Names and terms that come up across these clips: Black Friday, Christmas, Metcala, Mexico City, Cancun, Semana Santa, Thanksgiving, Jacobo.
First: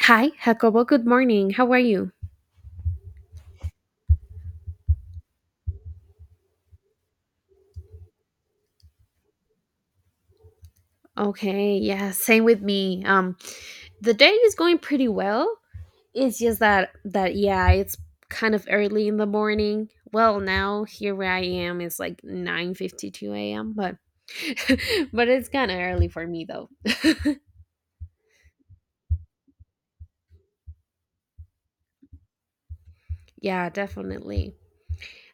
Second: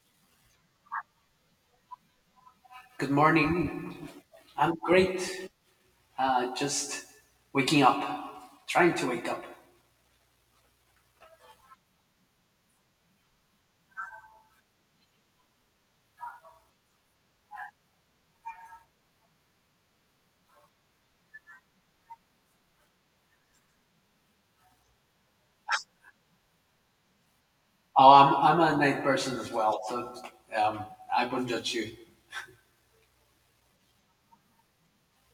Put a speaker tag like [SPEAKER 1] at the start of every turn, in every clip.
[SPEAKER 1] Hi, Jacobo. Good morning. How are you?
[SPEAKER 2] Good morning. I'm great. Just waking up, trying to wake up.
[SPEAKER 1] Okay, yeah, same with me. The day is going pretty well. It's just that yeah, it's kind of early in the morning. Well, now here where I am, it's like 9:52 a.m. But but it's kind of early for me though.
[SPEAKER 2] Oh, I'm a night person as well, so um, I wouldn't judge you.
[SPEAKER 1] Yeah, definitely.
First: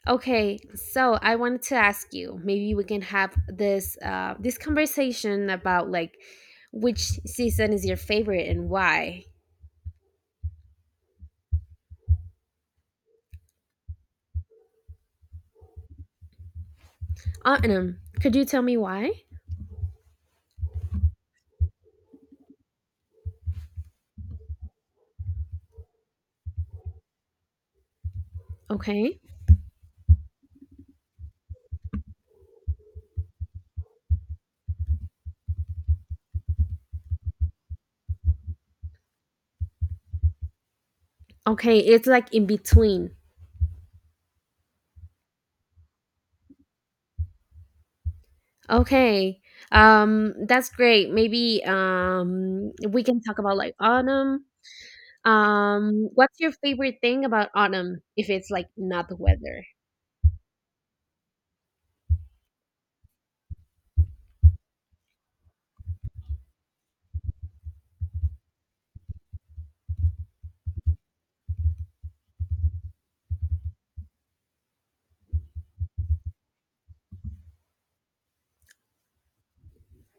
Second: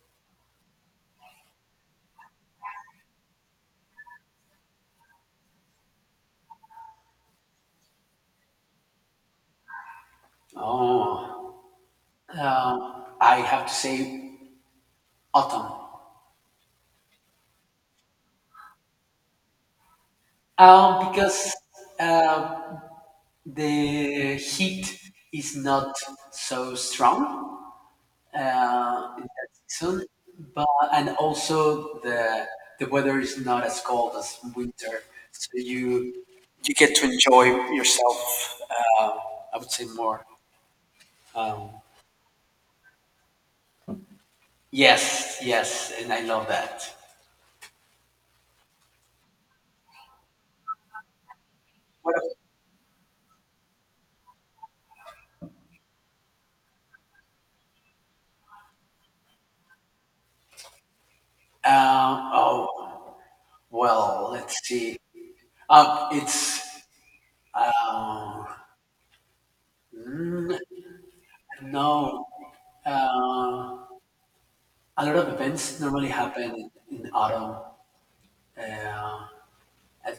[SPEAKER 1] Okay, so I wanted to ask you. Maybe we can have this conversation about like which season is your favorite and why.
[SPEAKER 2] Oh, I have to say autumn.
[SPEAKER 1] Autumn, could you tell me why?
[SPEAKER 2] Because uh, the heat is not so strong
[SPEAKER 1] Okay.
[SPEAKER 2] in that season. But and also the weather is not as cold as winter, so you get to enjoy yourself. Uh, I would say more. Um,
[SPEAKER 1] Okay, it's like in between.
[SPEAKER 2] yes, yes, and I love that.
[SPEAKER 1] Okay. That's great. Maybe
[SPEAKER 2] What? Ab-
[SPEAKER 1] we can talk about like autumn. What's your favorite thing about autumn if it's like not the weather?
[SPEAKER 2] Oh, well, let's see. It's uh, mm, no. Uh, a lot of events normally happen in autumn. Uh, at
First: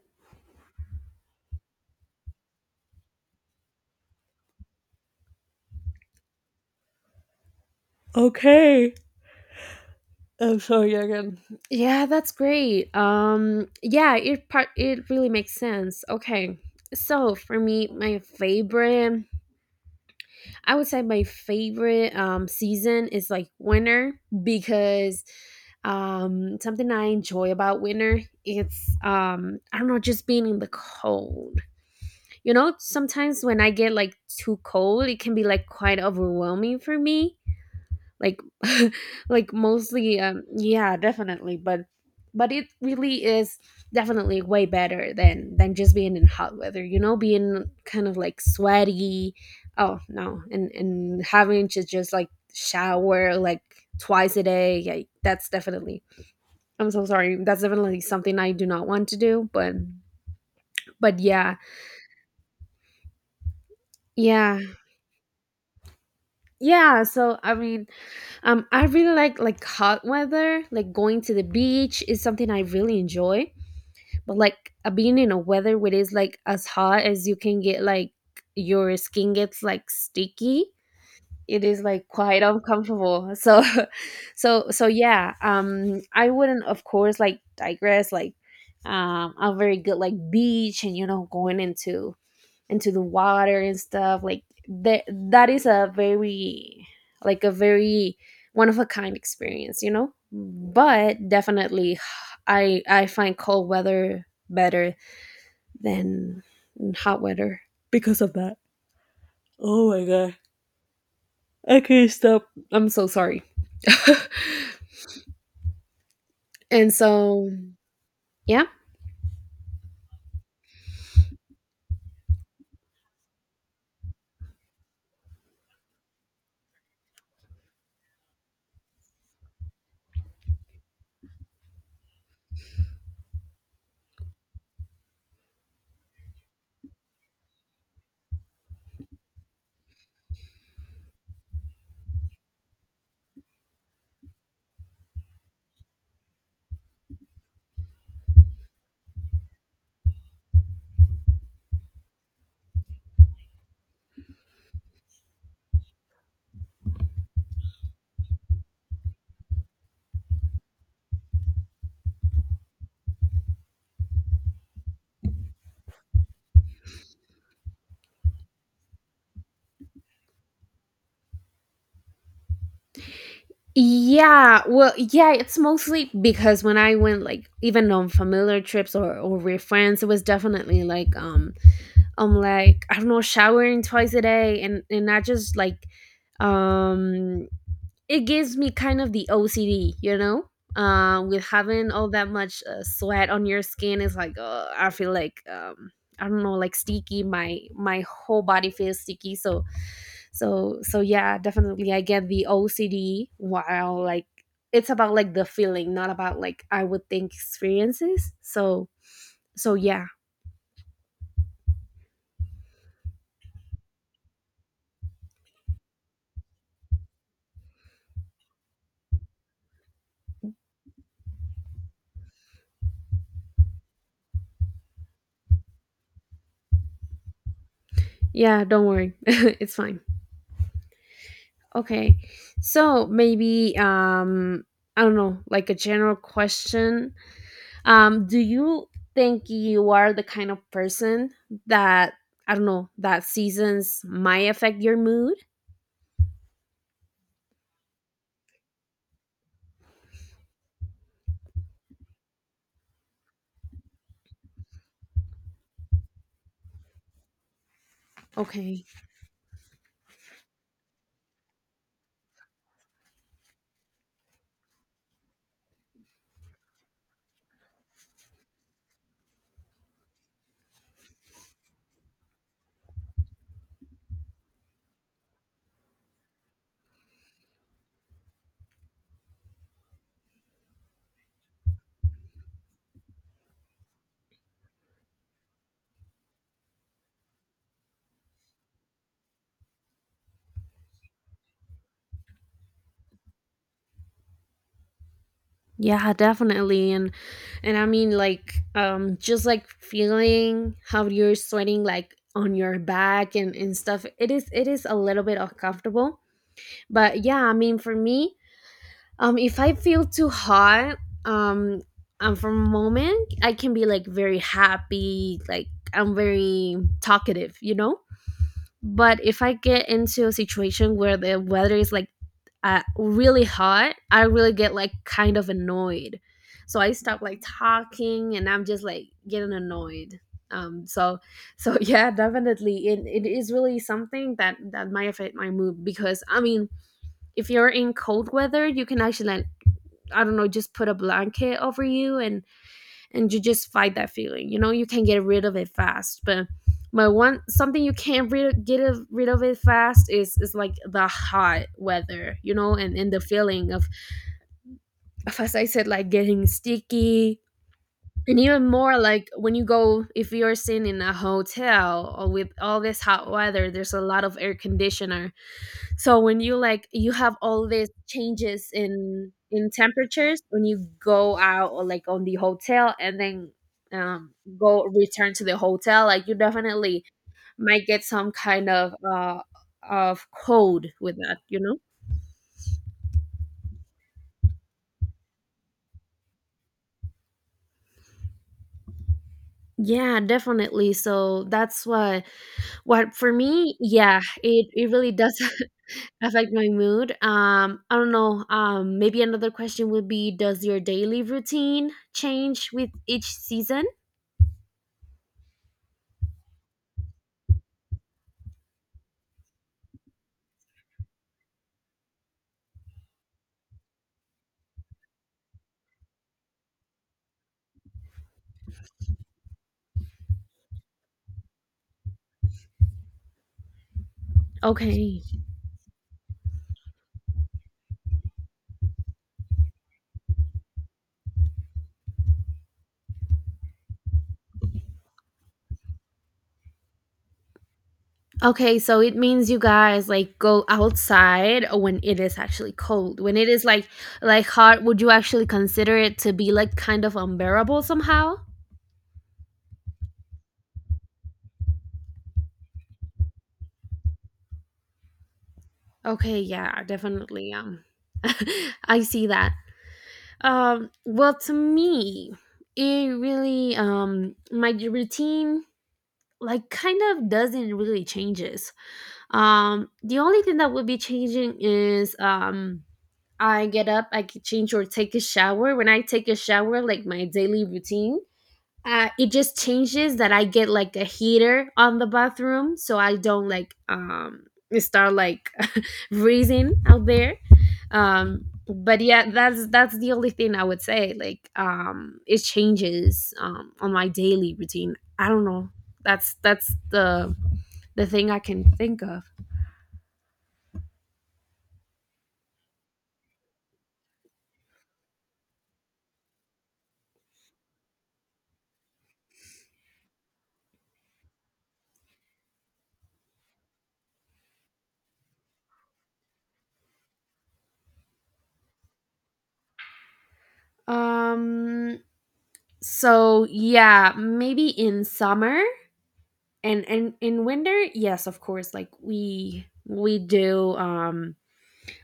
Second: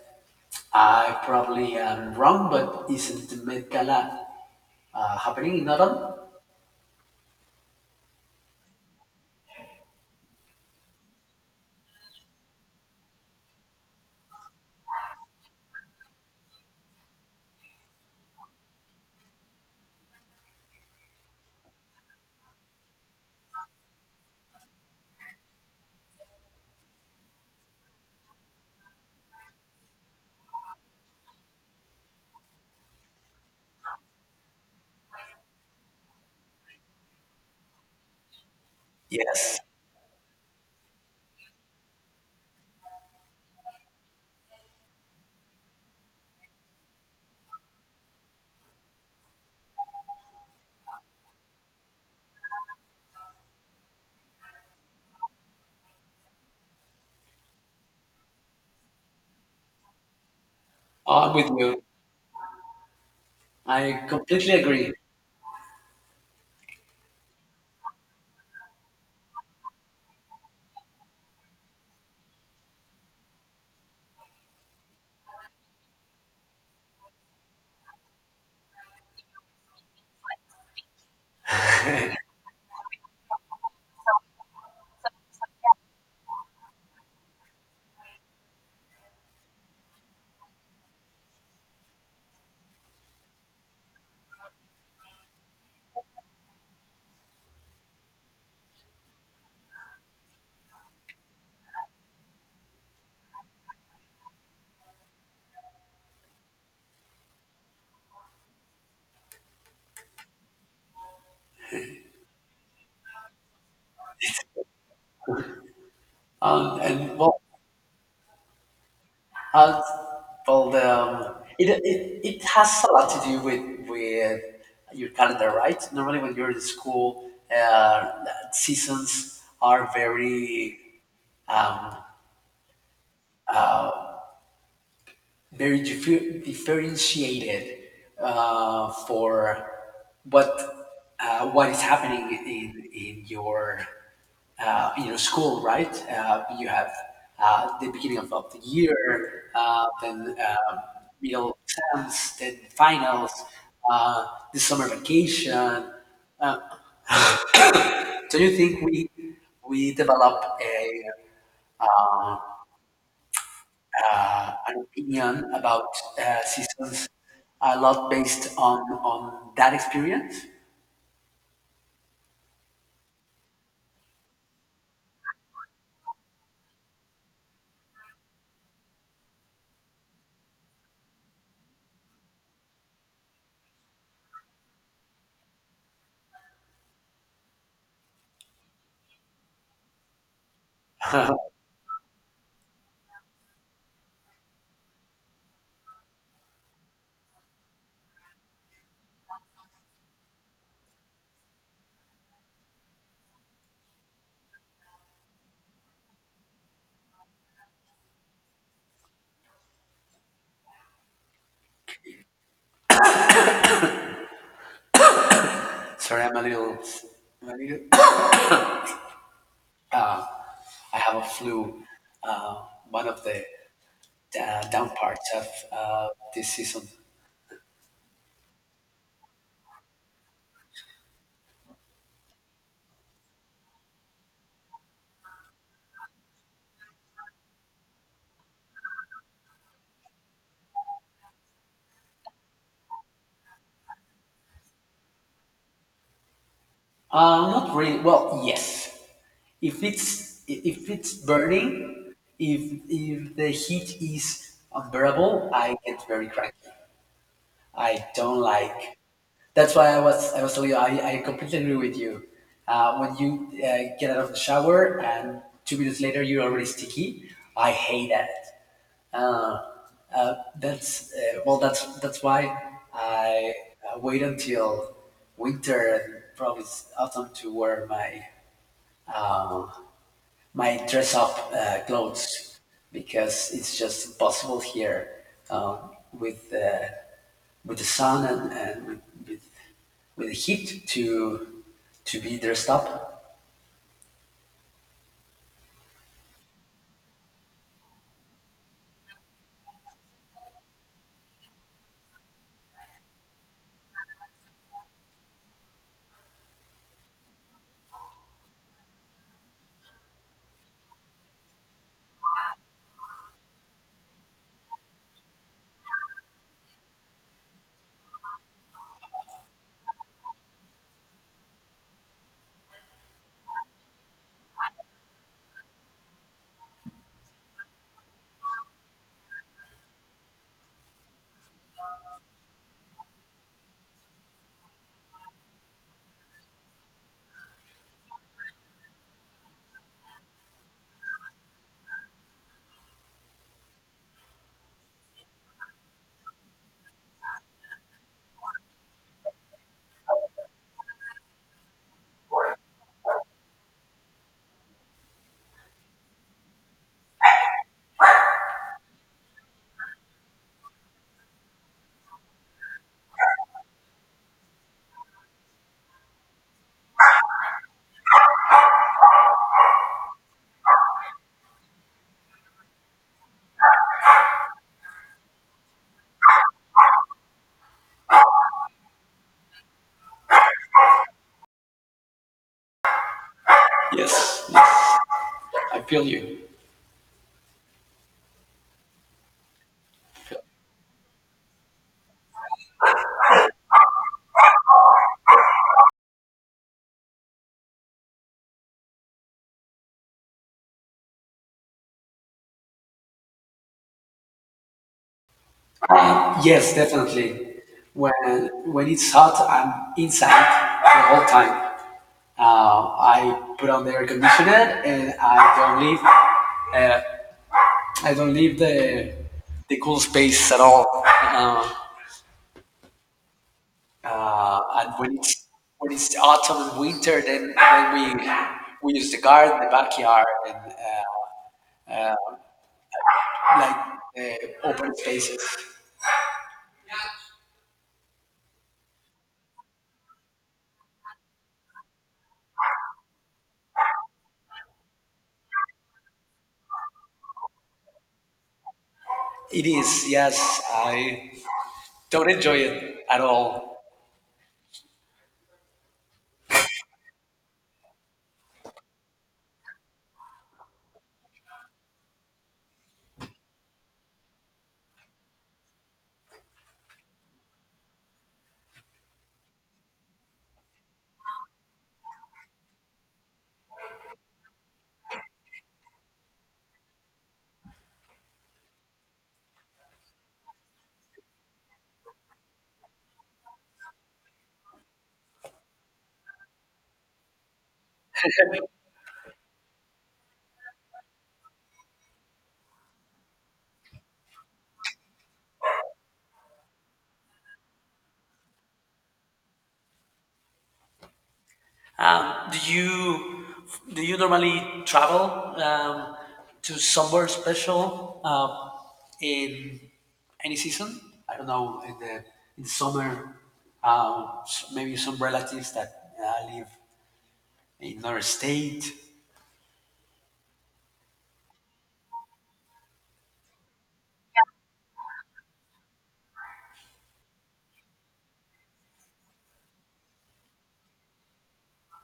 [SPEAKER 2] I probably am wrong, but isn't Metcala happening in autumn?
[SPEAKER 1] Okay. I'm sorry again. Yeah, that's great. Yeah, it really makes sense. Okay. So, for me, my favorite I would say my favorite season is like winter because something I enjoy about winter, it's, I don't know, just being in the cold. You know, sometimes when I get like too cold, it can be like quite overwhelming for me, like like
[SPEAKER 2] Yes,
[SPEAKER 1] mostly yeah, definitely. But it really is definitely way better than just being in hot weather, you know, being kind of like sweaty. Oh no, and having to just like shower like twice a day. Yeah, that's definitely, I'm so sorry, that's definitely something I do not want to do, but
[SPEAKER 2] I'm with
[SPEAKER 1] yeah.
[SPEAKER 2] you. I completely
[SPEAKER 1] Yeah,
[SPEAKER 2] agree.
[SPEAKER 1] yeah, so I mean I really like hot weather, like going to the beach is something I really enjoy, but like being in a weather where it's like as hot as you can get, like your skin gets like sticky, it is like quite uncomfortable. So so yeah, I wouldn't of course like digress, like a very good like beach, and you know, going into the water and stuff like that. That is a very, like a very, one of a kind experience, you know. But definitely I find cold weather better than hot weather because of that. Oh my god, I can't stop, I'm so sorry. And
[SPEAKER 2] And well,
[SPEAKER 1] so yeah.
[SPEAKER 2] uh, well, the, it, it it has a lot to do with your calendar, right? Normally, when you're in school, uh, seasons are very um, very differentiated for what what is happening in your school, right? You have the beginning of the year, then middle exams, then finals, uh, the summer vacation. Uh, do you think we develop a an opinion about seasons a lot based on that experience.
[SPEAKER 1] Yeah, well yeah, it's mostly because when I went, like even on familiar trips, or with friends, it was definitely like I'm like, I don't know, showering twice a day, and I just like um it gives me kind of the OCD, you know? With having all that much sweat on your skin is like, I feel like I don't know, like sticky. My whole body feels sticky. So yeah, definitely I get the OCD. While like it's about like the feeling, not about like I would think experiences. So yeah,
[SPEAKER 2] Sorry, I'm a little I have a flu. Uh, One of the down parts of uh, this season.
[SPEAKER 1] yeah. Don't worry, it's fine. Okay. So maybe I don't know, like a general question. Do you think you are the kind of person that, I don't know, that seasons might affect your mood?
[SPEAKER 2] Not really. Well, yes. If it's burning, if if the heat is unbearable, I get very cranky. I don't
[SPEAKER 1] Okay.
[SPEAKER 2] like. That's why I was telling you I completely agree with you. When you get out of the shower and 2 minutes later you're already sticky, I hate that. Uh, uh, that's that's why I wait until winter and probably s- autumn to wear my um, my dress up clothes because it's just impossible here with. With the sun and with, with the heat to be dressed up.
[SPEAKER 1] Yeah, definitely. And I mean like just like feeling how you're sweating like on your back and stuff. It is a little bit uncomfortable. But yeah, I mean, for me, if I feel too hot, um, for a moment, I can be like very happy, like I'm very talkative, you know. But if I get into a situation where the weather is like, really hot, I really get like kind of annoyed. So I stop like talking, and I'm just like getting annoyed. Um, so, yeah, definitely, it is really something that might affect my mood, because I mean, if you're in cold weather, you can actually like, I don't know, just put a blanket over you, and you just fight that feeling. You know, you can get rid of it fast, but one something you can't rid of it fast is like the hot weather, you know, and the feeling of, as I said, like getting sticky. And even more like when you go, if you're sitting in a hotel or with all this hot weather, there's a lot of air conditioner, so when you like, you have all these changes in temperatures when you go out or like on the hotel and then um go return to the hotel, like you definitely might get some kind of cold with that, you know?
[SPEAKER 2] Yes, I feel you.
[SPEAKER 1] Yeah, definitely. So that's what for me, yeah, it really does affect my mood. I don't know. Maybe another question would be, does your daily routine change with each season?
[SPEAKER 2] Yes, definitely. When it's hot, I'm inside the whole time. I put on the air conditioner and I don't leave. Uh, I don't leave the cool space at all. And
[SPEAKER 1] Okay.
[SPEAKER 2] when it's autumn and winter, then we we use the garden, the backyard, and like uh, open spaces.
[SPEAKER 1] Okay, so it means you guys like go outside when it is actually cold. When it is like hot, would you actually consider it to be like kind of unbearable somehow?
[SPEAKER 2] It is, yes. I don't enjoy it at all.
[SPEAKER 1] Okay, yeah, definitely. I see that. Well, to me, it really my routine like kind of doesn't really changes. The only thing that would be changing is, I get up, I can change or take a shower. When I take a shower, like my daily routine, it just changes that I get like a heater on the bathroom, so I don't like start like freezing out there. But yeah, that's the only thing I would say. Like, it changes on my daily routine. I don't know. That's the thing I can think of.
[SPEAKER 2] Um, do you do you normally travel to somewhere special in any season? I don't know in the in summer, s- maybe some relatives that live in another state.
[SPEAKER 1] Um, so yeah, maybe in summer and in winter, yes of course, like we do,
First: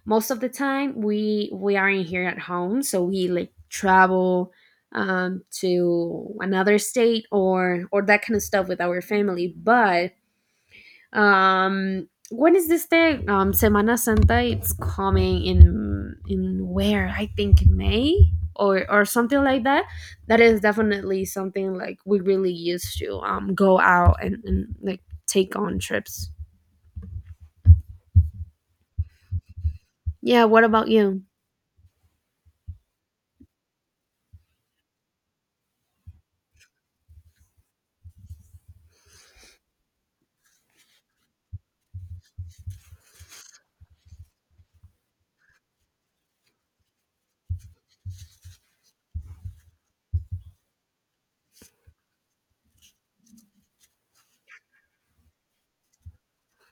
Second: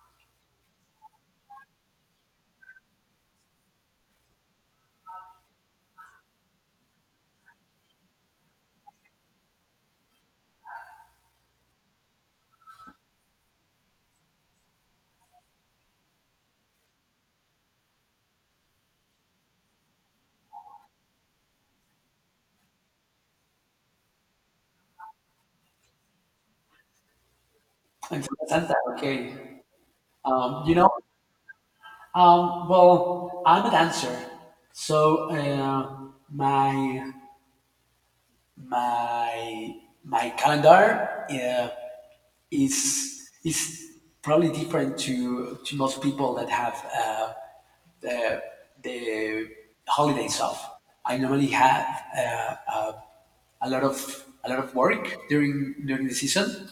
[SPEAKER 1] most of the time we are not here at home, so we like travel to another state or that kind of stuff with our family, but when is this day? Semana Santa. It's coming in where I think May or something like that. That is definitely something like we really used to go out and like take on trips.
[SPEAKER 2] In Semana Santa, okay.
[SPEAKER 1] Yeah. What
[SPEAKER 2] You
[SPEAKER 1] about
[SPEAKER 2] know.
[SPEAKER 1] you?
[SPEAKER 2] Well, I'm a dancer, so my my my calendar is probably different to most people that have the the holidays off. I normally have a lot of work during during the season,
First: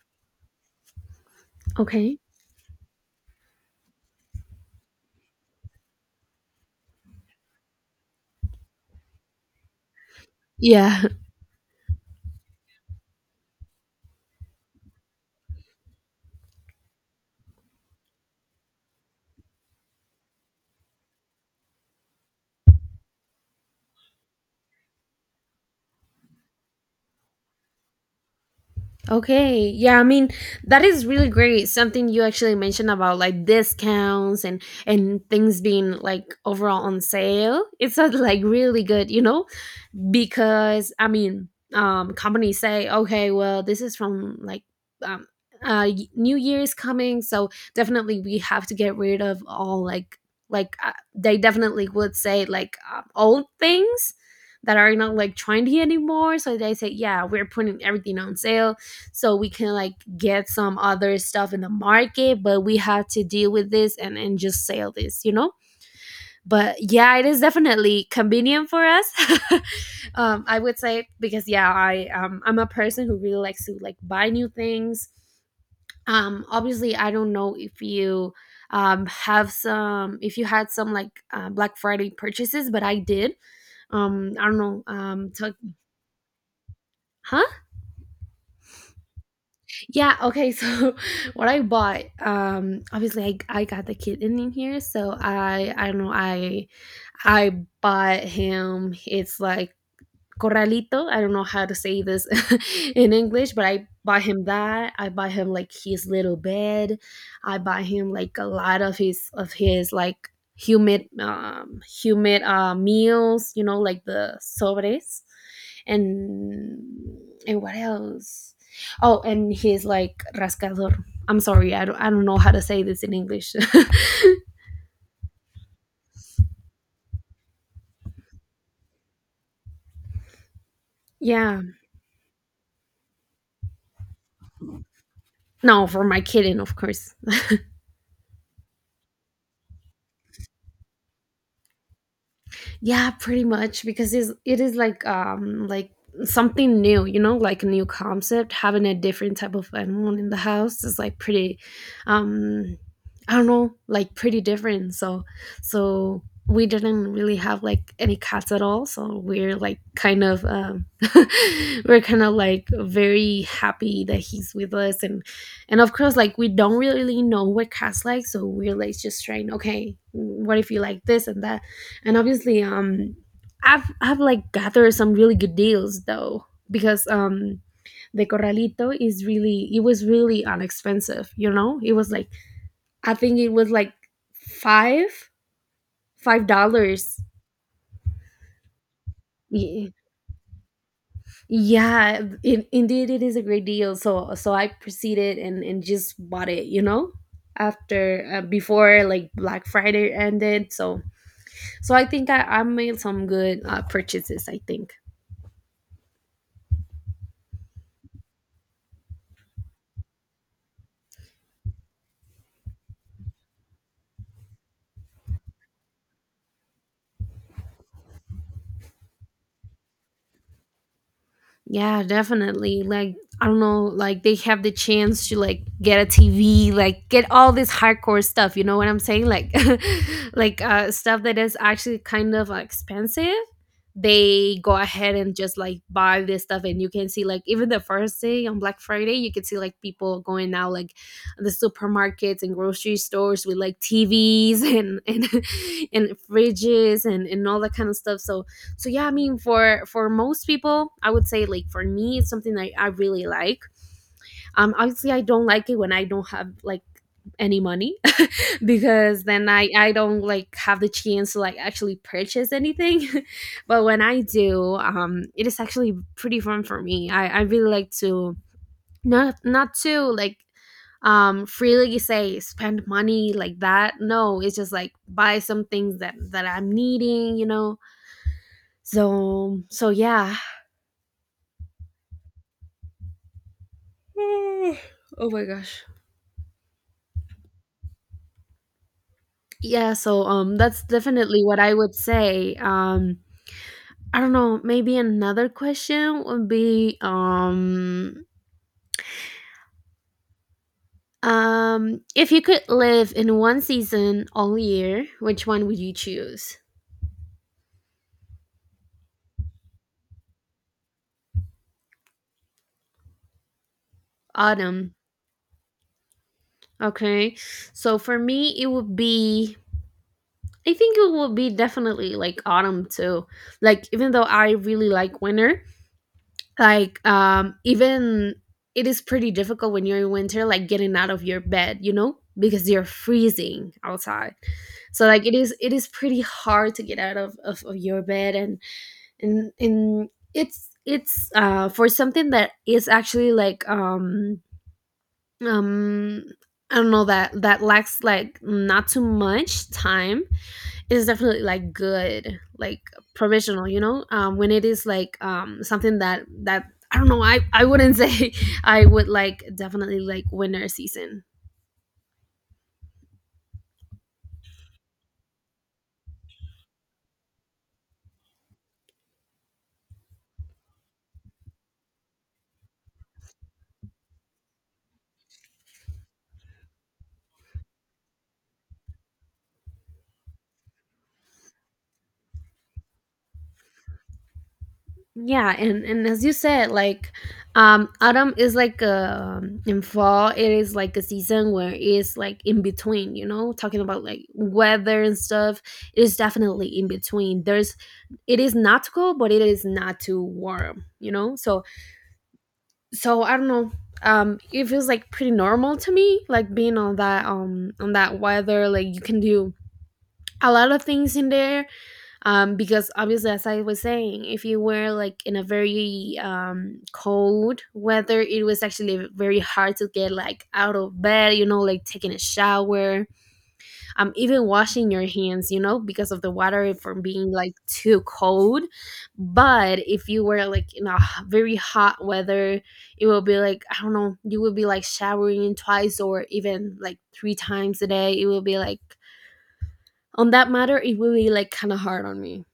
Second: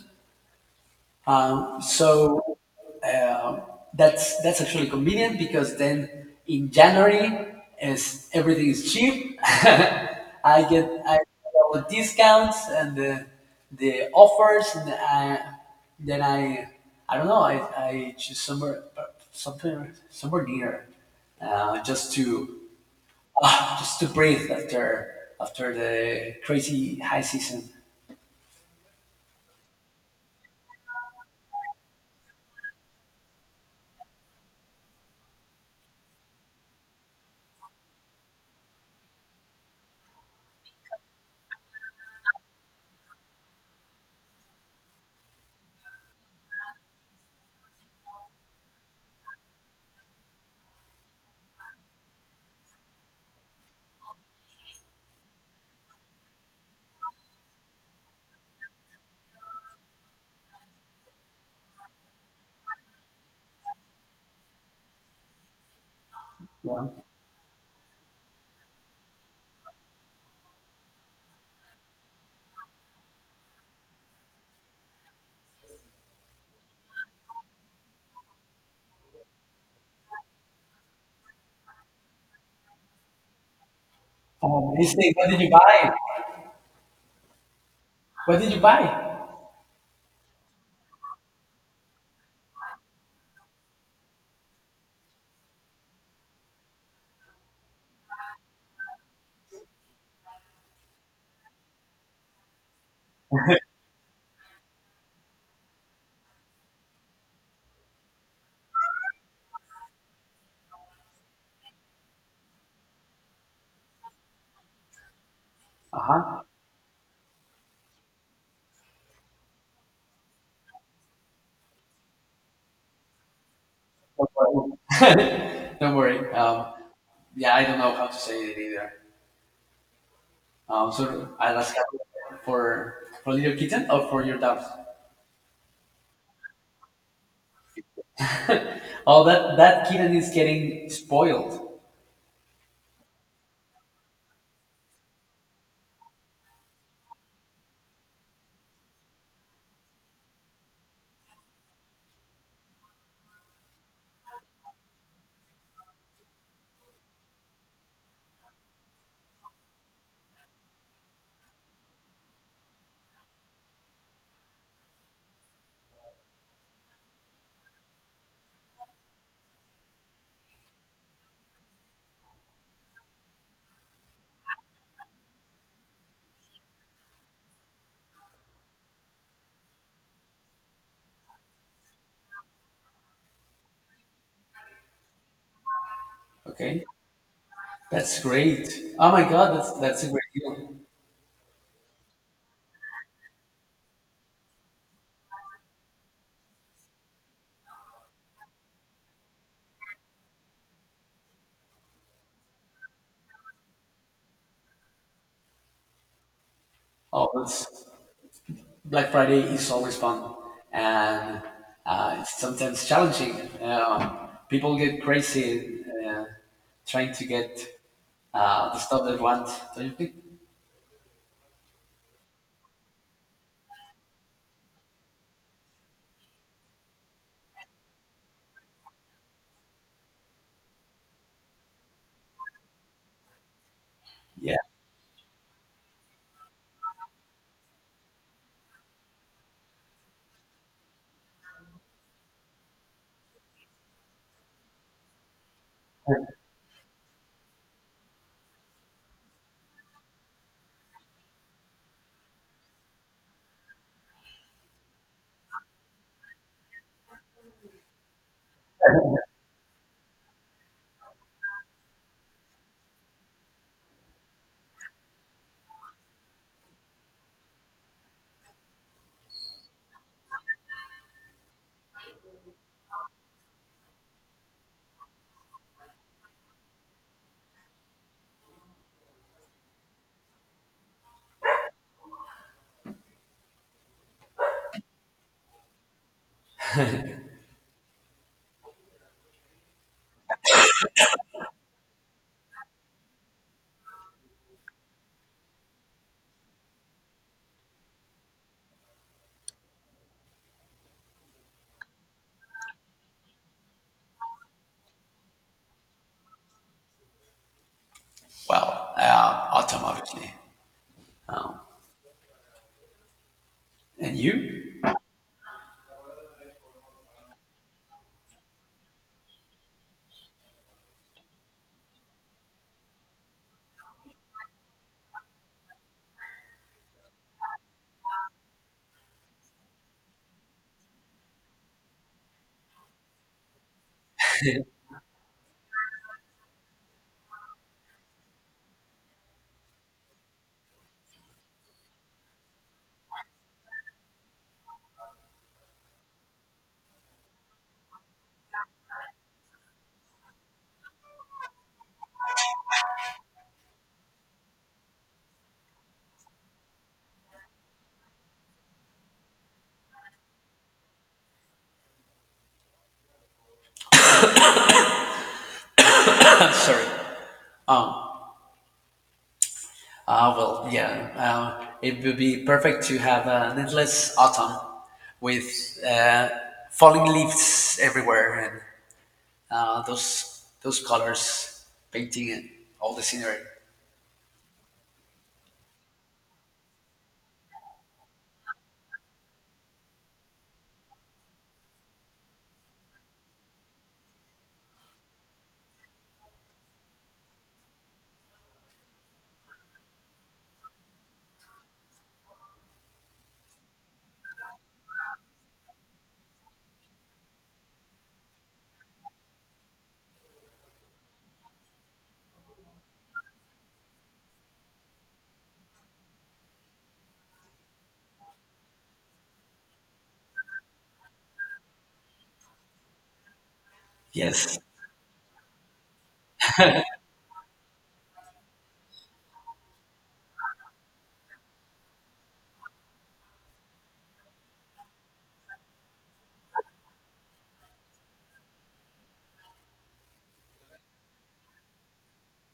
[SPEAKER 1] Okay.
[SPEAKER 2] so uh, that's actually convenient because then in January, as everything is cheap,
[SPEAKER 1] Yeah.
[SPEAKER 2] I get all the discounts and the offers, and then I don't know I choose somewhere something somewhere near just to just to breathe after after the crazy high season.
[SPEAKER 1] Okay. Yeah, I mean, that is really great. Something you actually mentioned about like discounts and things being like overall on sale. It's like really good, you know? Because I mean, companies say, okay, well, this is from like um, New Year is coming, so definitely we have to get rid of all like they definitely would say like old things that are not like trendy anymore. So they say, yeah, we're putting everything on sale, so we can like get some other stuff in the market, but we have to deal with this and just sell this, you know, but
[SPEAKER 2] Yeah.
[SPEAKER 1] yeah, it is definitely convenient for us. I would say because yeah, I'm a person who really likes to like buy new things. Obviously I don't know if you have some if you had some like black friday purchases, but I did. I don't know,
[SPEAKER 2] Lindsay, what did you
[SPEAKER 1] talk.
[SPEAKER 2] buy?
[SPEAKER 1] Huh?
[SPEAKER 2] What did you buy?
[SPEAKER 1] Yeah, okay. So what I bought, obviously I got the kitten in here, so I don't know, I bought him, it's like Corralito. I don't know how to say this in English, but I buy him that. I buy him like his little bed. I buy him like a lot of his like humid meals, you know, like the sobres
[SPEAKER 2] Uh-huh.
[SPEAKER 1] and and what else? Oh, and his like rascador. I'm sorry, I don't know how to say this in English.
[SPEAKER 2] Don't worry. Don't worry. Yeah, I don't know how to say it either. So I'll
[SPEAKER 1] Yeah.
[SPEAKER 2] ask for for little kitten or for your dogs.
[SPEAKER 1] No, for my kitten, of course.
[SPEAKER 2] Oh, that that kitten is getting spoiled.
[SPEAKER 1] Yeah, pretty much because it is like something new, you know, like a new concept. Having a different type of animal in the house is like pretty, um, I don't know, like pretty different. So we didn't really have like any cats at all. So we're like kind of, we're kind of like very happy that he's with us, and of course, like we don't really know what cats like, so we're like just trying, okay, what if you like this and that, and obviously I've like gathered some really good deals though, because the corralito is really it was really inexpensive. You know, it was like, I think it was like five five
[SPEAKER 2] Okay,
[SPEAKER 1] dollars.
[SPEAKER 2] that's great. Oh my God,
[SPEAKER 1] Ye-
[SPEAKER 2] that's a great deal.
[SPEAKER 1] yeah, indeed it is a great deal, so I proceeded and just bought it, you know, after before like black friday ended, so I think I made some good purchases, I think.
[SPEAKER 2] Oh, that's Black Friday is always fun, and it's sometimes challenging. People get crazy uh, trying to get the stuff they want. Don't you think?
[SPEAKER 1] Yeah, definitely. Like I don't know, like they have the chance to like get a TV, like get all this hardcore stuff. You know what I'm saying? Like, like stuff that is actually kind of expensive. They
[SPEAKER 2] Yeah.
[SPEAKER 1] go ahead and just like buy this stuff, and you can see like even the first day on Black Friday, you can see like people going out like the supermarkets and grocery stores with like TVs and and fridges and all that kind of stuff. So yeah, I mean, for most people I would say, like for me it's something that I really like. Obviously I don't like it when I don't have like any money, because then I don't like have the chance to like actually purchase anything. But when I do, it is actually pretty fun for me. I really like to not to like freely say spend money like that. No, it's just like buy some things that I'm needing, you know. So yeah. Oh oh my gosh. Yeah, so that's definitely what I would say. I don't know, maybe another question would be if you could live in one season all year, which one would you choose?
[SPEAKER 2] Well, autumn, obviously. Um, and you?
[SPEAKER 1] Autumn. Okay. So for me it would be, I think it would be definitely like autumn too. Like even though I really like winter, like even it is pretty difficult when you're in winter, like getting out of your bed, you know, because you're freezing outside. So like it is pretty hard to get out of, your bed. And And it's for something that is actually like um I don't know, that lacks like not too much time is definitely like good, like provisional, you know. When it is like, something that I don't know. I wouldn't say I would like definitely like winter season.
[SPEAKER 2] Sorry. Um, well, yeah. It would be perfect to have an endless autumn with falling leaves everywhere and those colors painting and all the scenery.
[SPEAKER 1] Yeah, and as you said, like autumn is like, in fall, it is like a season where it's like in between, you know, talking about like weather and stuff. It is definitely in between. There's, it is not too cold, but it is not too warm, you know. So I don't know. It feels like pretty normal to me, like being on that, on that weather. Like you can do a lot of things in there. Because obviously, as I was saying, if you were like in a very cold weather, it was actually very hard to get like out of bed. You know, like taking a shower, even
[SPEAKER 2] Yes.
[SPEAKER 1] washing your hands, you know, because of the water from being like too cold. But if you were like in a very hot weather, it will be like, I don't know, you would be like showering twice or even like three times a day. It will be like, on that matter, it will be like kind of hard on me.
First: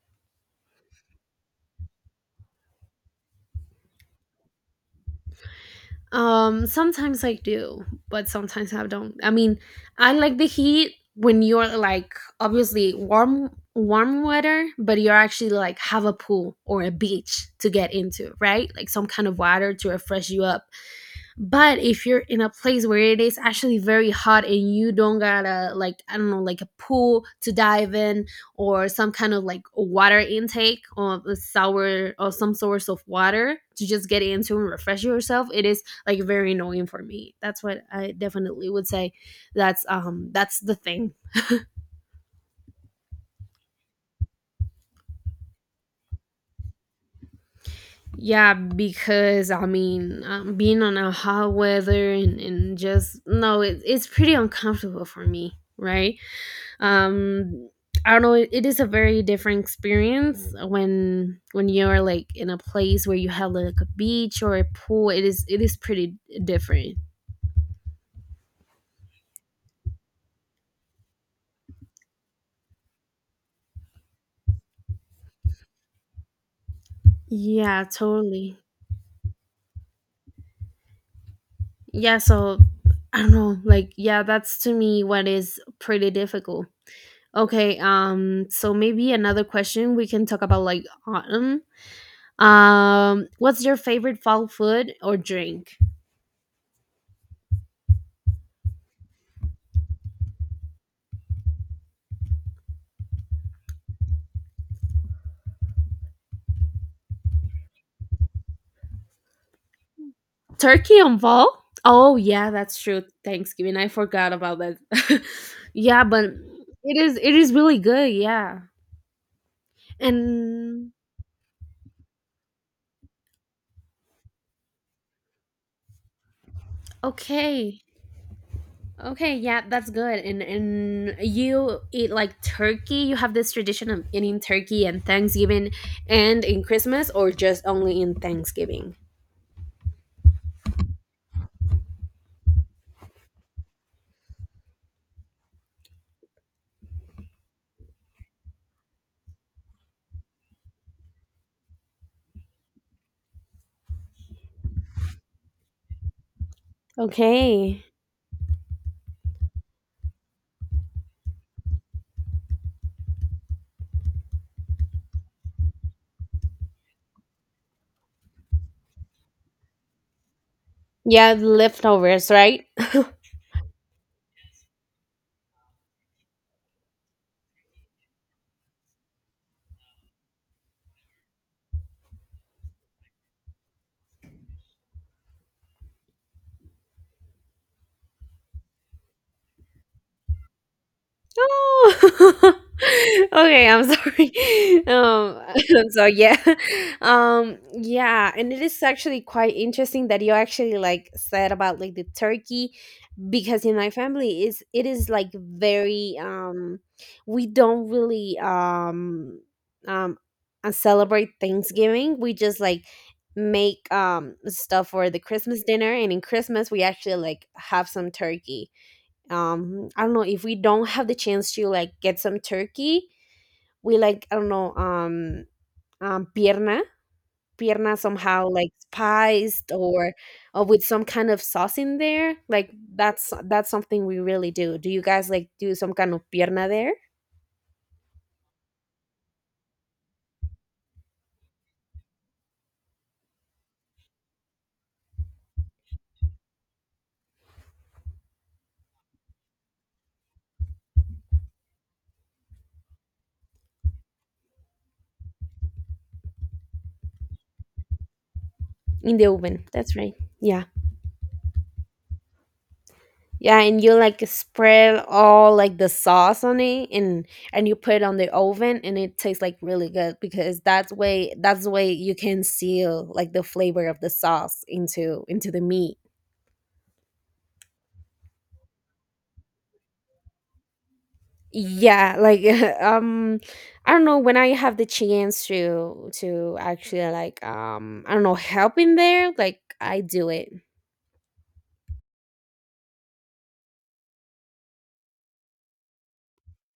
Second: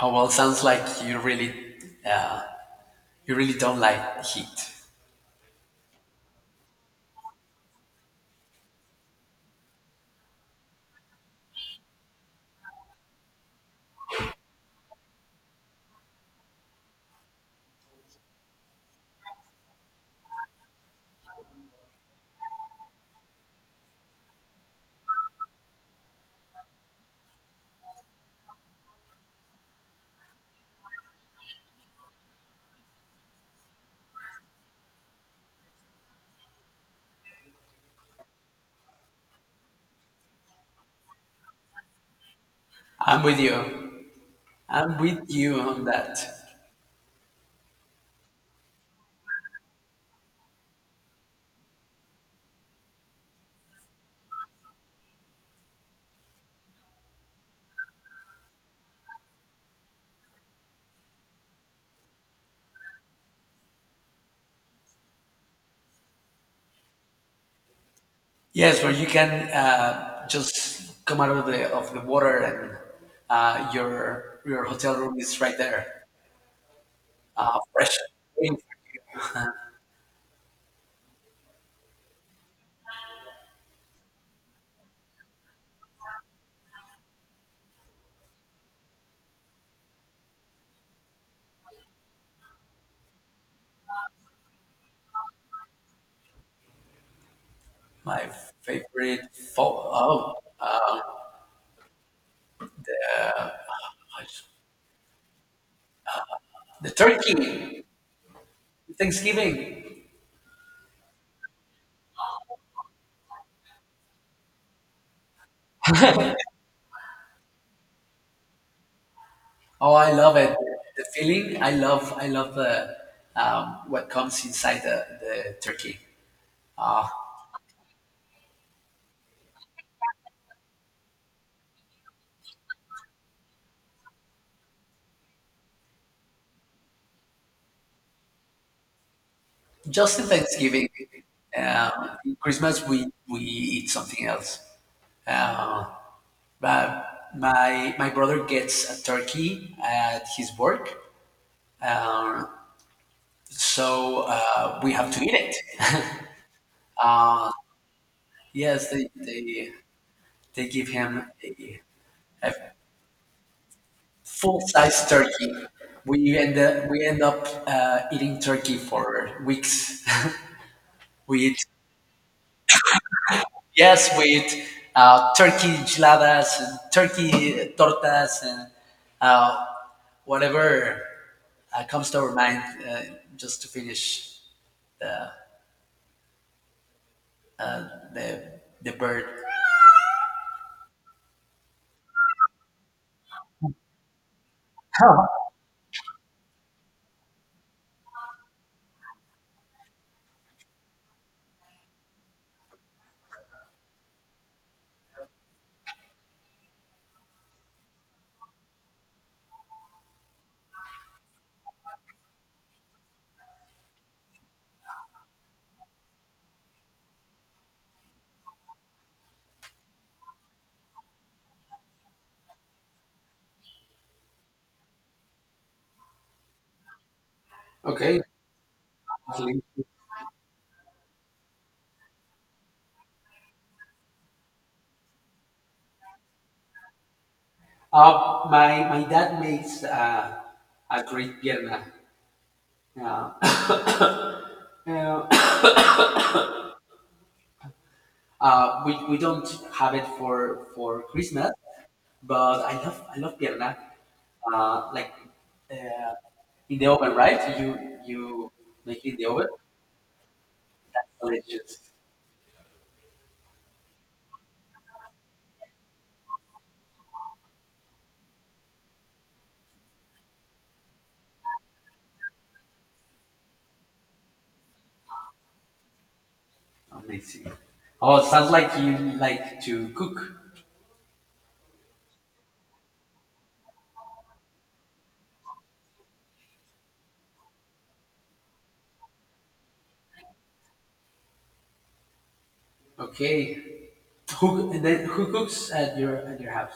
[SPEAKER 2] Oh well, sounds like uh, you really don't like heat.
[SPEAKER 1] Sometimes I do, but sometimes I don't. I mean, I like the heat when you're like obviously warm weather, but you're actually like have a pool or a beach to get into, right? Like some kind of water to refresh you up. But if you're in a place where it is actually very hot and you don't got a like, I don't know, like a pool to dive in, or some kind of like water intake or a sour or some source of water to just get into and refresh yourself, it is like very annoying for me. That's what I definitely would say. That's that's the thing.
[SPEAKER 2] I'm with you. I'm with you on that.
[SPEAKER 1] Yeah, because I mean, being on a hot weather, and just no, it's pretty uncomfortable for me, right? um I don't know, it is a very different experience when you're like in a place where you have like a beach or a pool. It is pretty different.
[SPEAKER 2] Yes, where you can just come out of the water and your hotel room is right there,
[SPEAKER 1] Yeah,
[SPEAKER 2] fresh.
[SPEAKER 1] totally. Yeah, so I don't know, like, yeah, that's to me what is pretty difficult. Okay, so maybe another question we can talk about, like autumn, what's your favorite fall food or drink?
[SPEAKER 2] My favorite oh, gosh. The turkey. Thanksgiving.
[SPEAKER 1] Turkey on fall? Oh yeah, that's true. Thanksgiving. I forgot about that. Yeah, but it is really good, yeah.
[SPEAKER 2] Oh, I love it.
[SPEAKER 1] And
[SPEAKER 2] The feeling. I love. I love the what comes inside the turkey.
[SPEAKER 1] okay. Okay, yeah, that's good. And you eat like turkey. You have this tradition of eating turkey and Thanksgiving and in Christmas, or just only in Thanksgiving?
[SPEAKER 2] Just in Thanksgiving, Christmas we eat something else. Uh, But my brother gets a turkey at his work, uh, so we have to eat it.
[SPEAKER 1] Okay.
[SPEAKER 2] yes, they, they give him a full size turkey. We end up eating turkey for weeks.
[SPEAKER 1] Yeah,
[SPEAKER 2] we eat
[SPEAKER 1] leftovers, right?
[SPEAKER 2] yes, we eat turkey enchiladas, and turkey tortas and uh, whatever comes to our mind uh, just to finish the the bird.
[SPEAKER 1] Oh. Okay, I'm sorry. Um, I'm sorry. Yeah. Yeah, and it is actually quite interesting that you actually like said about like the turkey, because in my family is, it is like very we don't really um celebrate Thanksgiving. We just like make stuff for the Christmas dinner, and in Christmas we actually like have some turkey. I don't know, if we don't have the chance to like get some turkey, we like, I don't know, um pierna pierna
[SPEAKER 2] Okay.
[SPEAKER 1] somehow like
[SPEAKER 2] Lovely.
[SPEAKER 1] spiced, or with some kind of sauce in there. Like that's something we really do. Do you guys like do some kind of pierna there?
[SPEAKER 2] My my dad makes a great pierna. Uh, uh, we don't have it for Christmas, but I love pierna. Like uh, in the oven, right? You make it
[SPEAKER 1] In
[SPEAKER 2] in
[SPEAKER 1] the
[SPEAKER 2] the oven.
[SPEAKER 1] oven, that's right. Yeah.
[SPEAKER 2] That's delicious.
[SPEAKER 1] Yeah, and you like spread all like the sauce on it, and you put it on the oven, and it tastes like really good, because that's way, that's the way you can seal like the flavor of the sauce into the meat.
[SPEAKER 2] Amazing. Oh, sounds like you like to cook.
[SPEAKER 1] Yeah, like um I don't know, when I have the chance to actually like, I don't know, help in there, like I do it.
[SPEAKER 2] Okay. Who and then who cooks at your house?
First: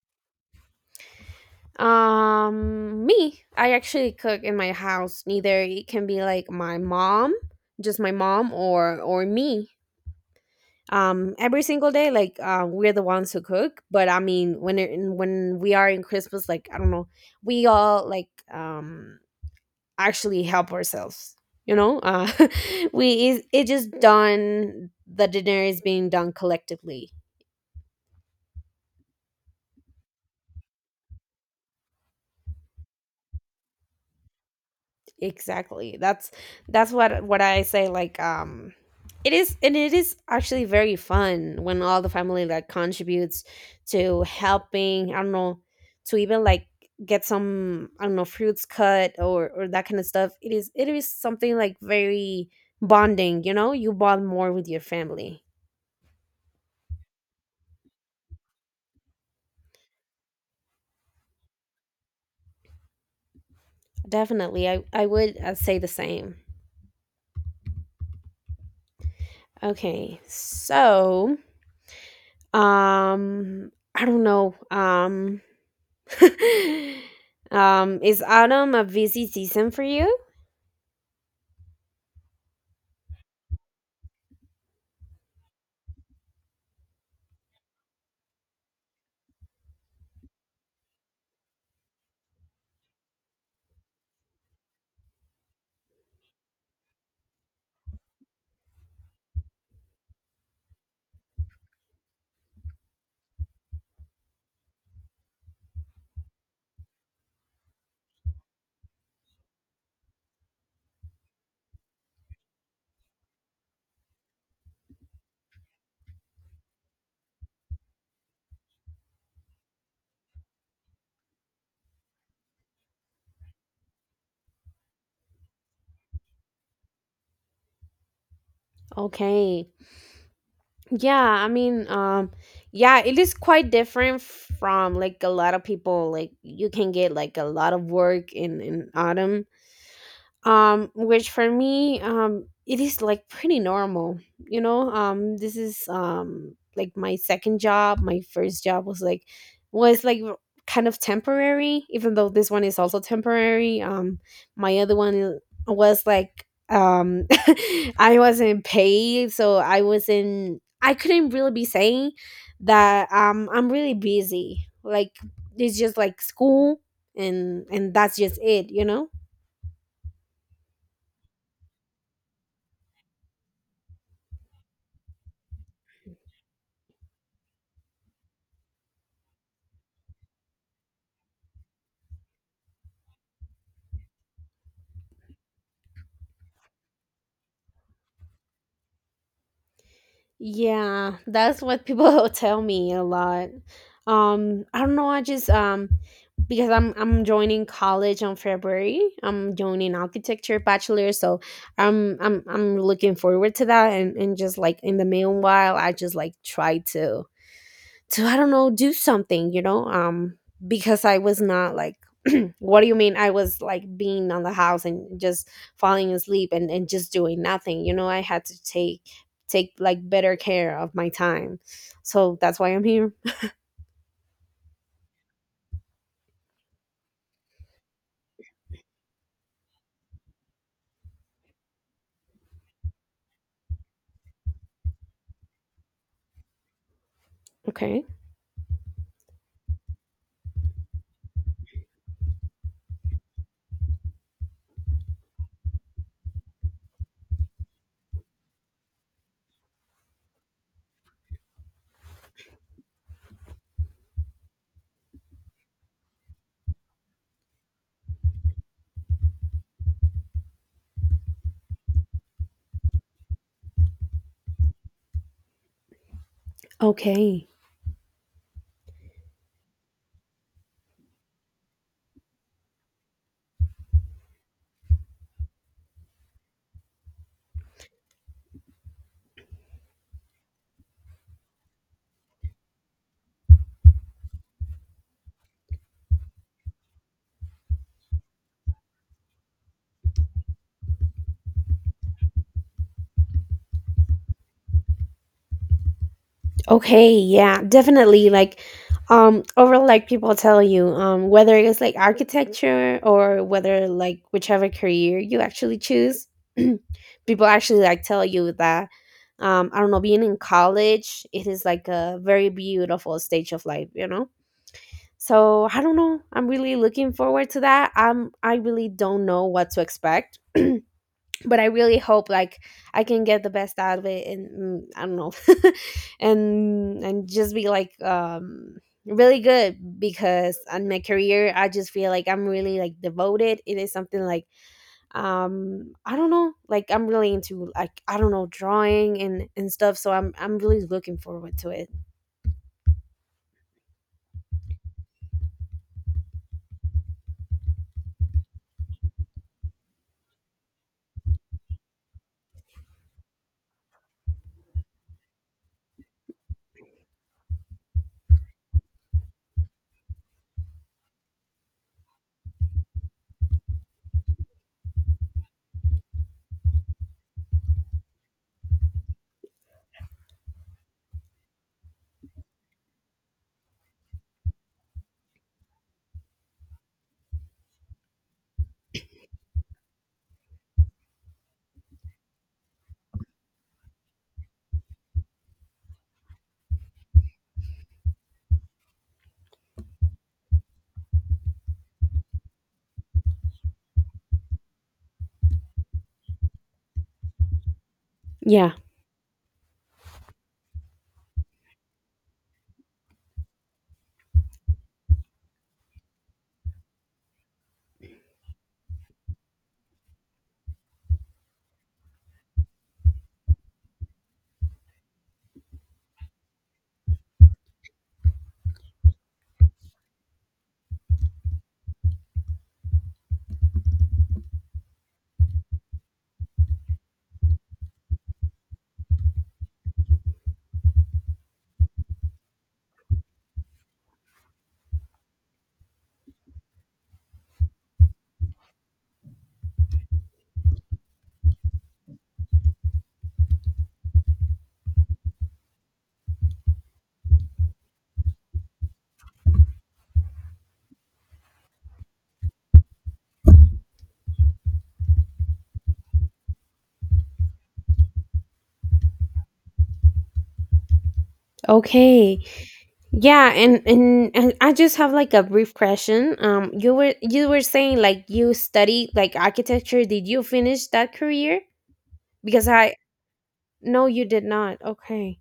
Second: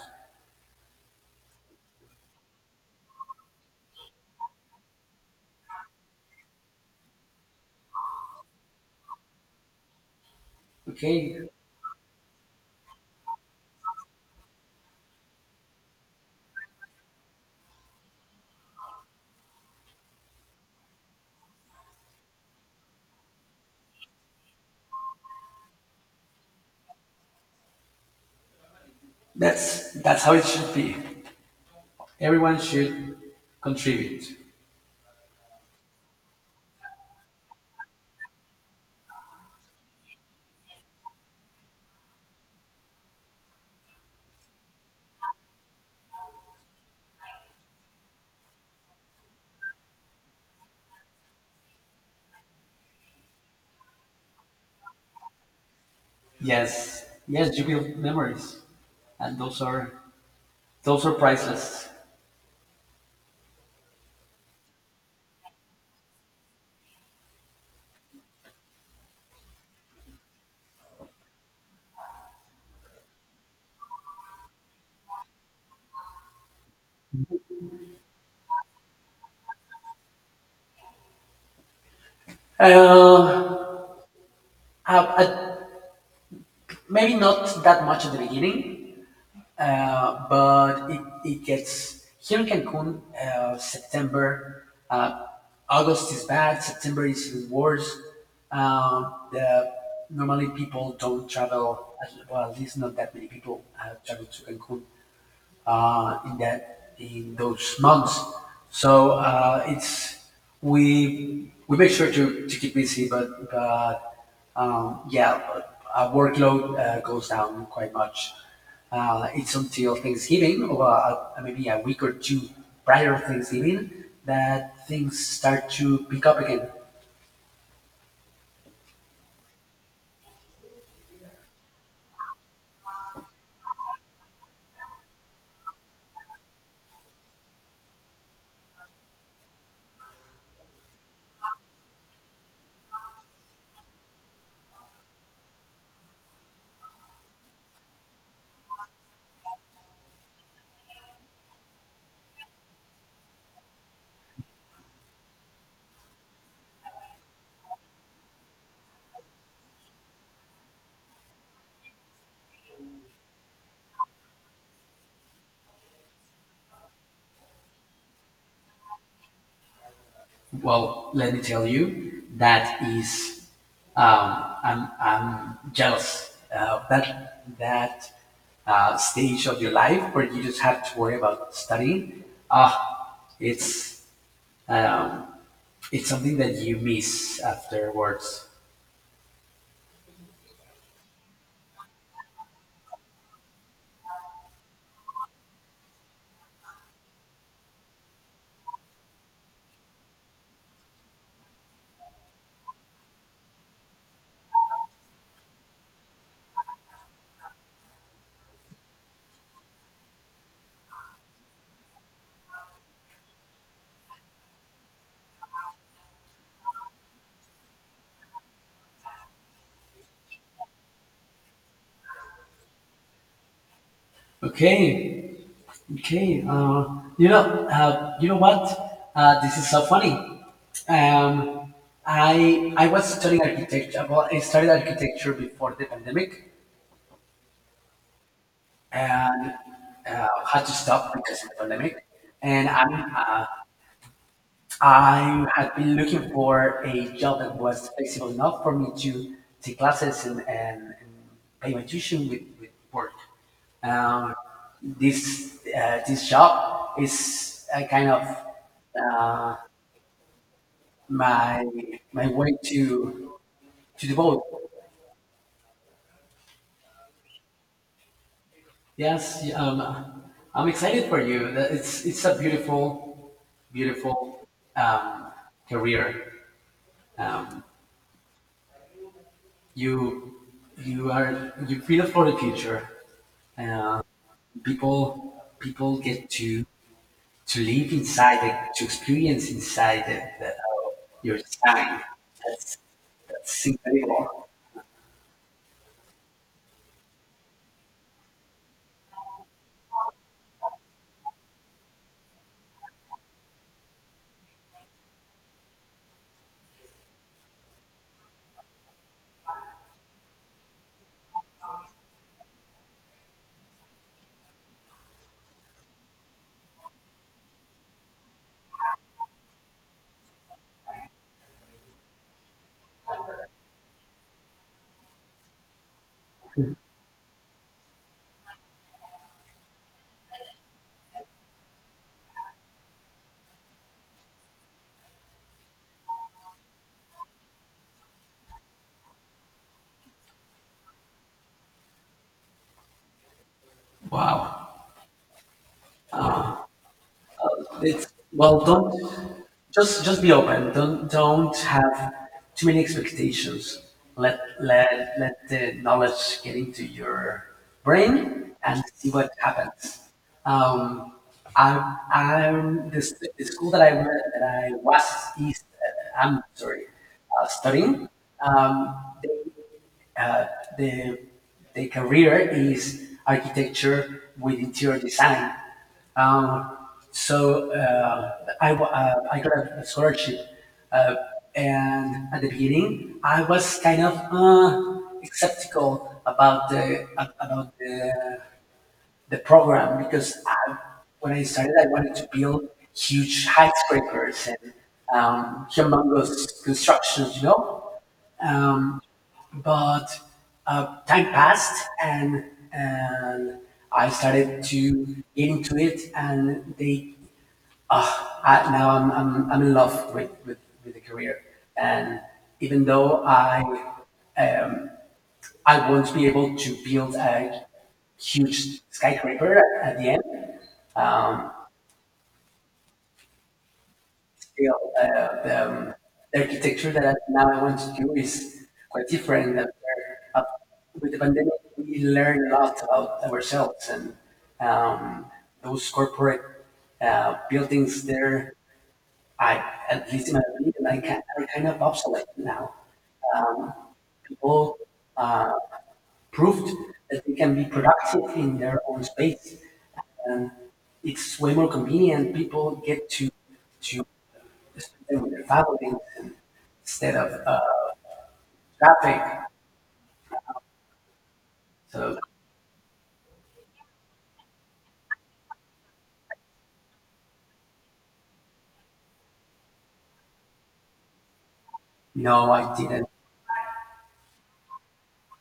[SPEAKER 1] Me. I actually cook in my house. Neither it can be like my mom, just my mom, or me.
[SPEAKER 2] Okay,
[SPEAKER 1] Every single day, like we're the ones who cook. But I mean, when we are in Christmas, like I don't know, we all like actually help ourselves. You know, we, it just done. The dinner is being done collectively.
[SPEAKER 2] that's how it should be. Everyone should contribute.
[SPEAKER 1] Exactly. That's what I say, like, it is, and it is actually very fun when all the family like contributes to helping, I don't know, to even like get some, I don't know, fruits cut or that kind of stuff. It is something like very bonding, you know? You bond more with your family.
[SPEAKER 2] Yes, yes, you build memories, and those are priceless.
[SPEAKER 1] Definitely. I would, say the same. Okay. So, um I don't know. Is autumn a busy season for you?
[SPEAKER 2] Uh, uh, uh, Maybe not that much at the beginning, but it gets here in Cancun. September, uh, August is bad. September is even worse. The, normally people don't travel. Well, at least not that many people travel to Cancun in that in those months. So it's we make sure to keep busy, but yeah, our workload goes down quite much. It's until Thanksgiving, or maybe a week or two prior to Thanksgiving, that things start to pick up again.
[SPEAKER 1] Okay. Yeah, I mean, yeah, it is quite different from like a lot of people. Like you can get like a lot of work in autumn, which for me, it is like pretty normal, you know. This is, like my second job. My first job was like, was like r- kind of temporary. Even though this one is also temporary, my other one was like, I wasn't paid, so I wasn't, I couldn't really be saying that, I'm really busy, like, it's just like school, and that's just it, you know.
[SPEAKER 2] Well, let me tell you, that is, I'm jealous of that that stage of your life where you just have to worry about studying, ah, um, it's something that you miss afterwards.
[SPEAKER 1] Yeah, that's what people tell me a lot. I don't know. I just because I'm joining college on February. I'm joining architecture bachelor, so I'm looking forward to that. And just like in the meanwhile, I just like try to I don't know, do something, you know? Um, because I was not like, what do you mean, I was like being on the house and just falling asleep, and just doing nothing. You know, I had to take like better care of my time. So that's why I'm here.
[SPEAKER 2] Okay, okay. You know, you know what? This is so funny. Um, I was studying architecture. Well, I studied architecture before the pandemic,
[SPEAKER 1] Okay.
[SPEAKER 2] and had to stop because of the pandemic. And I had been looking for a job that was flexible enough for me to take classes and pay my tuition with work. Um, this this job is a kind of uh, my my way to devote.
[SPEAKER 1] Okay.
[SPEAKER 2] Yes, I'm excited for you. That- it's a beautiful, beautiful um, career. Um, you you are you feel for the future. Uh, People people get to live inside the, to experience inside the, the your design. That's that's incredible.
[SPEAKER 1] Okay, yeah, definitely. Like, overall, like people tell you, whether it's like architecture or whether like whichever career you actually choose, people actually like tell you that, I don't know, being in college, it is like a very beautiful stage of life, you know? So I don't know, I'm really looking forward to that. I really don't know what to expect. But I really hope like I can get the best out of it, and mm, I don't know. And just be like, really good, because on my career I just feel like I'm really like devoted. It is something like, I don't know, like I'm really into, like, I don't know, drawing and stuff, so I'm really looking forward to it.
[SPEAKER 2] Wow. It's well, don't just be open. Don't have too many expectations. Let let let the knowledge get into your brain and see what happens. Um, I I'm the, s- the school that I went that I was is I'm sorry studying. Um, uh, the the career is architecture with interior design. Um, so I got a scholarship, uh, and at the beginning I was kind of skeptical about the program because I, when I started I wanted to build huge skyscrapers and humongous constructions, you know.
[SPEAKER 1] Yeah,
[SPEAKER 2] Um, but time passed and I started to get into it and they ah now I'm I'm in love with, with the career and even though um, I won't be able to build a huge skyscraper at the end um, you know, the architecture that I now I want to do is quite different. Than where, with the pandemic, we learned a lot about ourselves and um, those corporate buildings there. I, at least in my opinion, I can, are kind of obsolete now. Um, people uh, proved that they can be productive in their own space, and it's way more convenient. People get to just doing their family instead of traffic. So
[SPEAKER 1] okay. Yeah, and, and I just have like a brief question. You were saying like you studied like architecture. Did you finish that career?
[SPEAKER 2] no,
[SPEAKER 1] Because
[SPEAKER 2] I
[SPEAKER 1] I
[SPEAKER 2] didn't.
[SPEAKER 1] no, you did not. Okay.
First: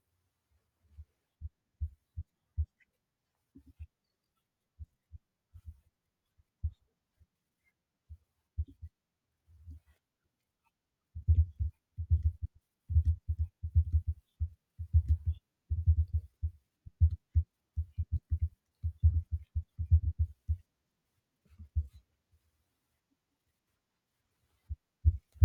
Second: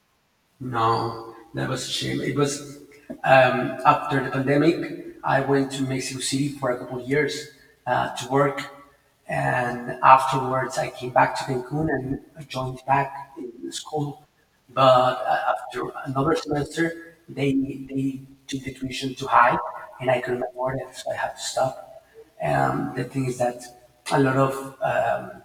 [SPEAKER 2] No, that was a shame. It was after the pandemic. I went to Mexico City for a couple of years to work, and afterwards I came back to Cancun and I joined back in school. But after another semester, they took the tuition too high, and I couldn't afford it, so I had to stop. The thing is that a lot of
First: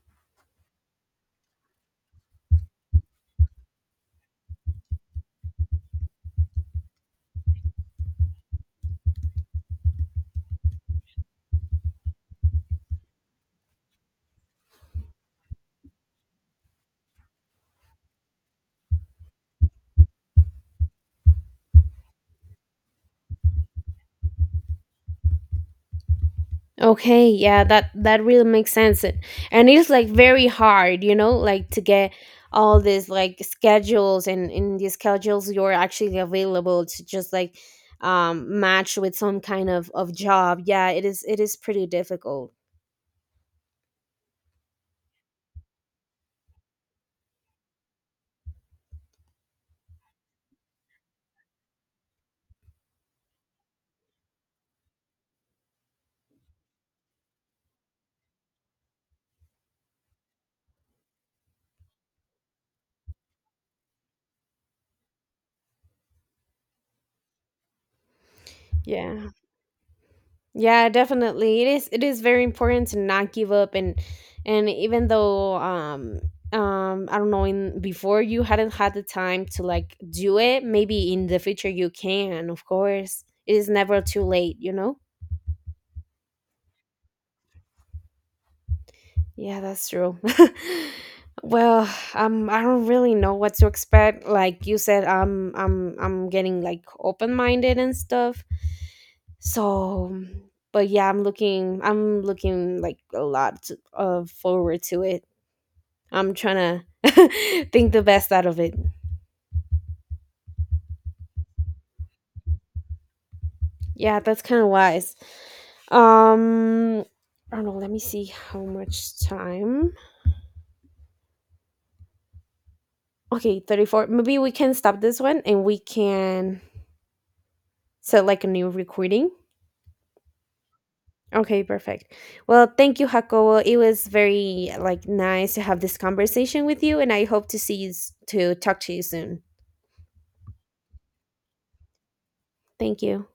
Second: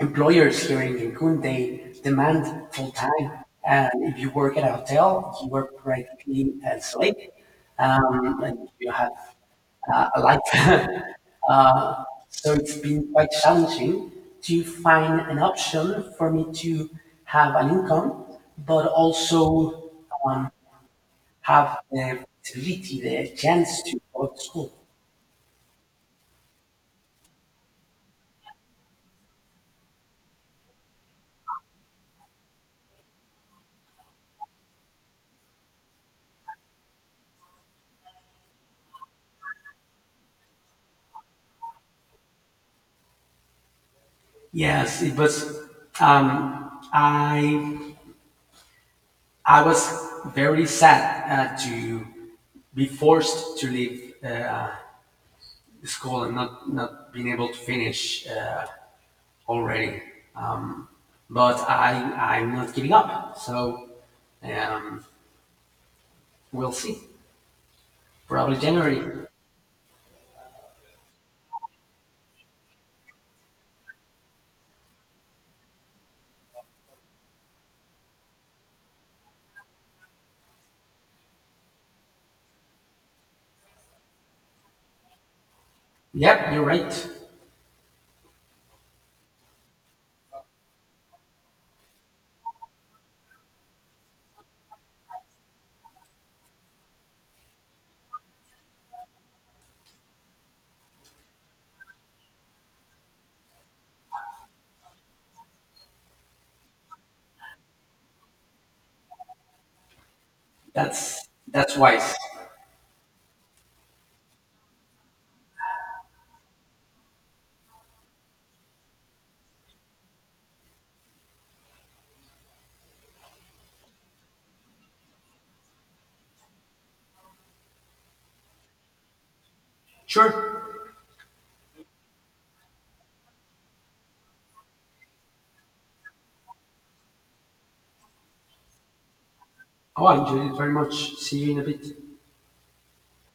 [SPEAKER 2] employers here in Cancun, they demand full time. And if you work at a hotel, you work practically a slave, and you have a life. uh, so it's been quite challenging to find an option for me to have an income, but also um, have the flexibility, the chance to go to school.
[SPEAKER 1] Okay, yeah, that that really makes sense. And it's like very hard, you know, like to get all these like schedules, and in these schedules you're actually available to just like, match with some kind of job. Yeah, it is pretty difficult.
[SPEAKER 2] Yes, it was. Um, I I was very sad to be forced to leave school and not, not being able to finish already. Um, but I, I'm not giving up. So um, we'll see. Probably January.
[SPEAKER 1] Yeah. Yeah, definitely. It is very important to not give up. And even though, I don't know, in before, you hadn't had the time to like do it, maybe in the future you can, of course. It is never too late, you know?
[SPEAKER 2] Yep, you're right.
[SPEAKER 1] Yeah, that's true. Well, I don't really know what to expect. Like you said, I'm getting like open minded and stuff. So, but yeah, I'm looking like a lot to, forward to it. I'm trying to think the best out of it.
[SPEAKER 2] That's wise.
[SPEAKER 1] Yeah, that's kind of wise. Um, I don't know. Let me see how much time. Okay, 34. Maybe we can stop this one, and we can set like a new recording.
[SPEAKER 2] Sure.
[SPEAKER 1] Okay, perfect. Well, thank you, Jacobo. It was very like nice to have this conversation with you, and I hope to see you to talk to you soon.
[SPEAKER 2] Oh, I enjoyed it very much. See you in a bit.
[SPEAKER 1] Thank you.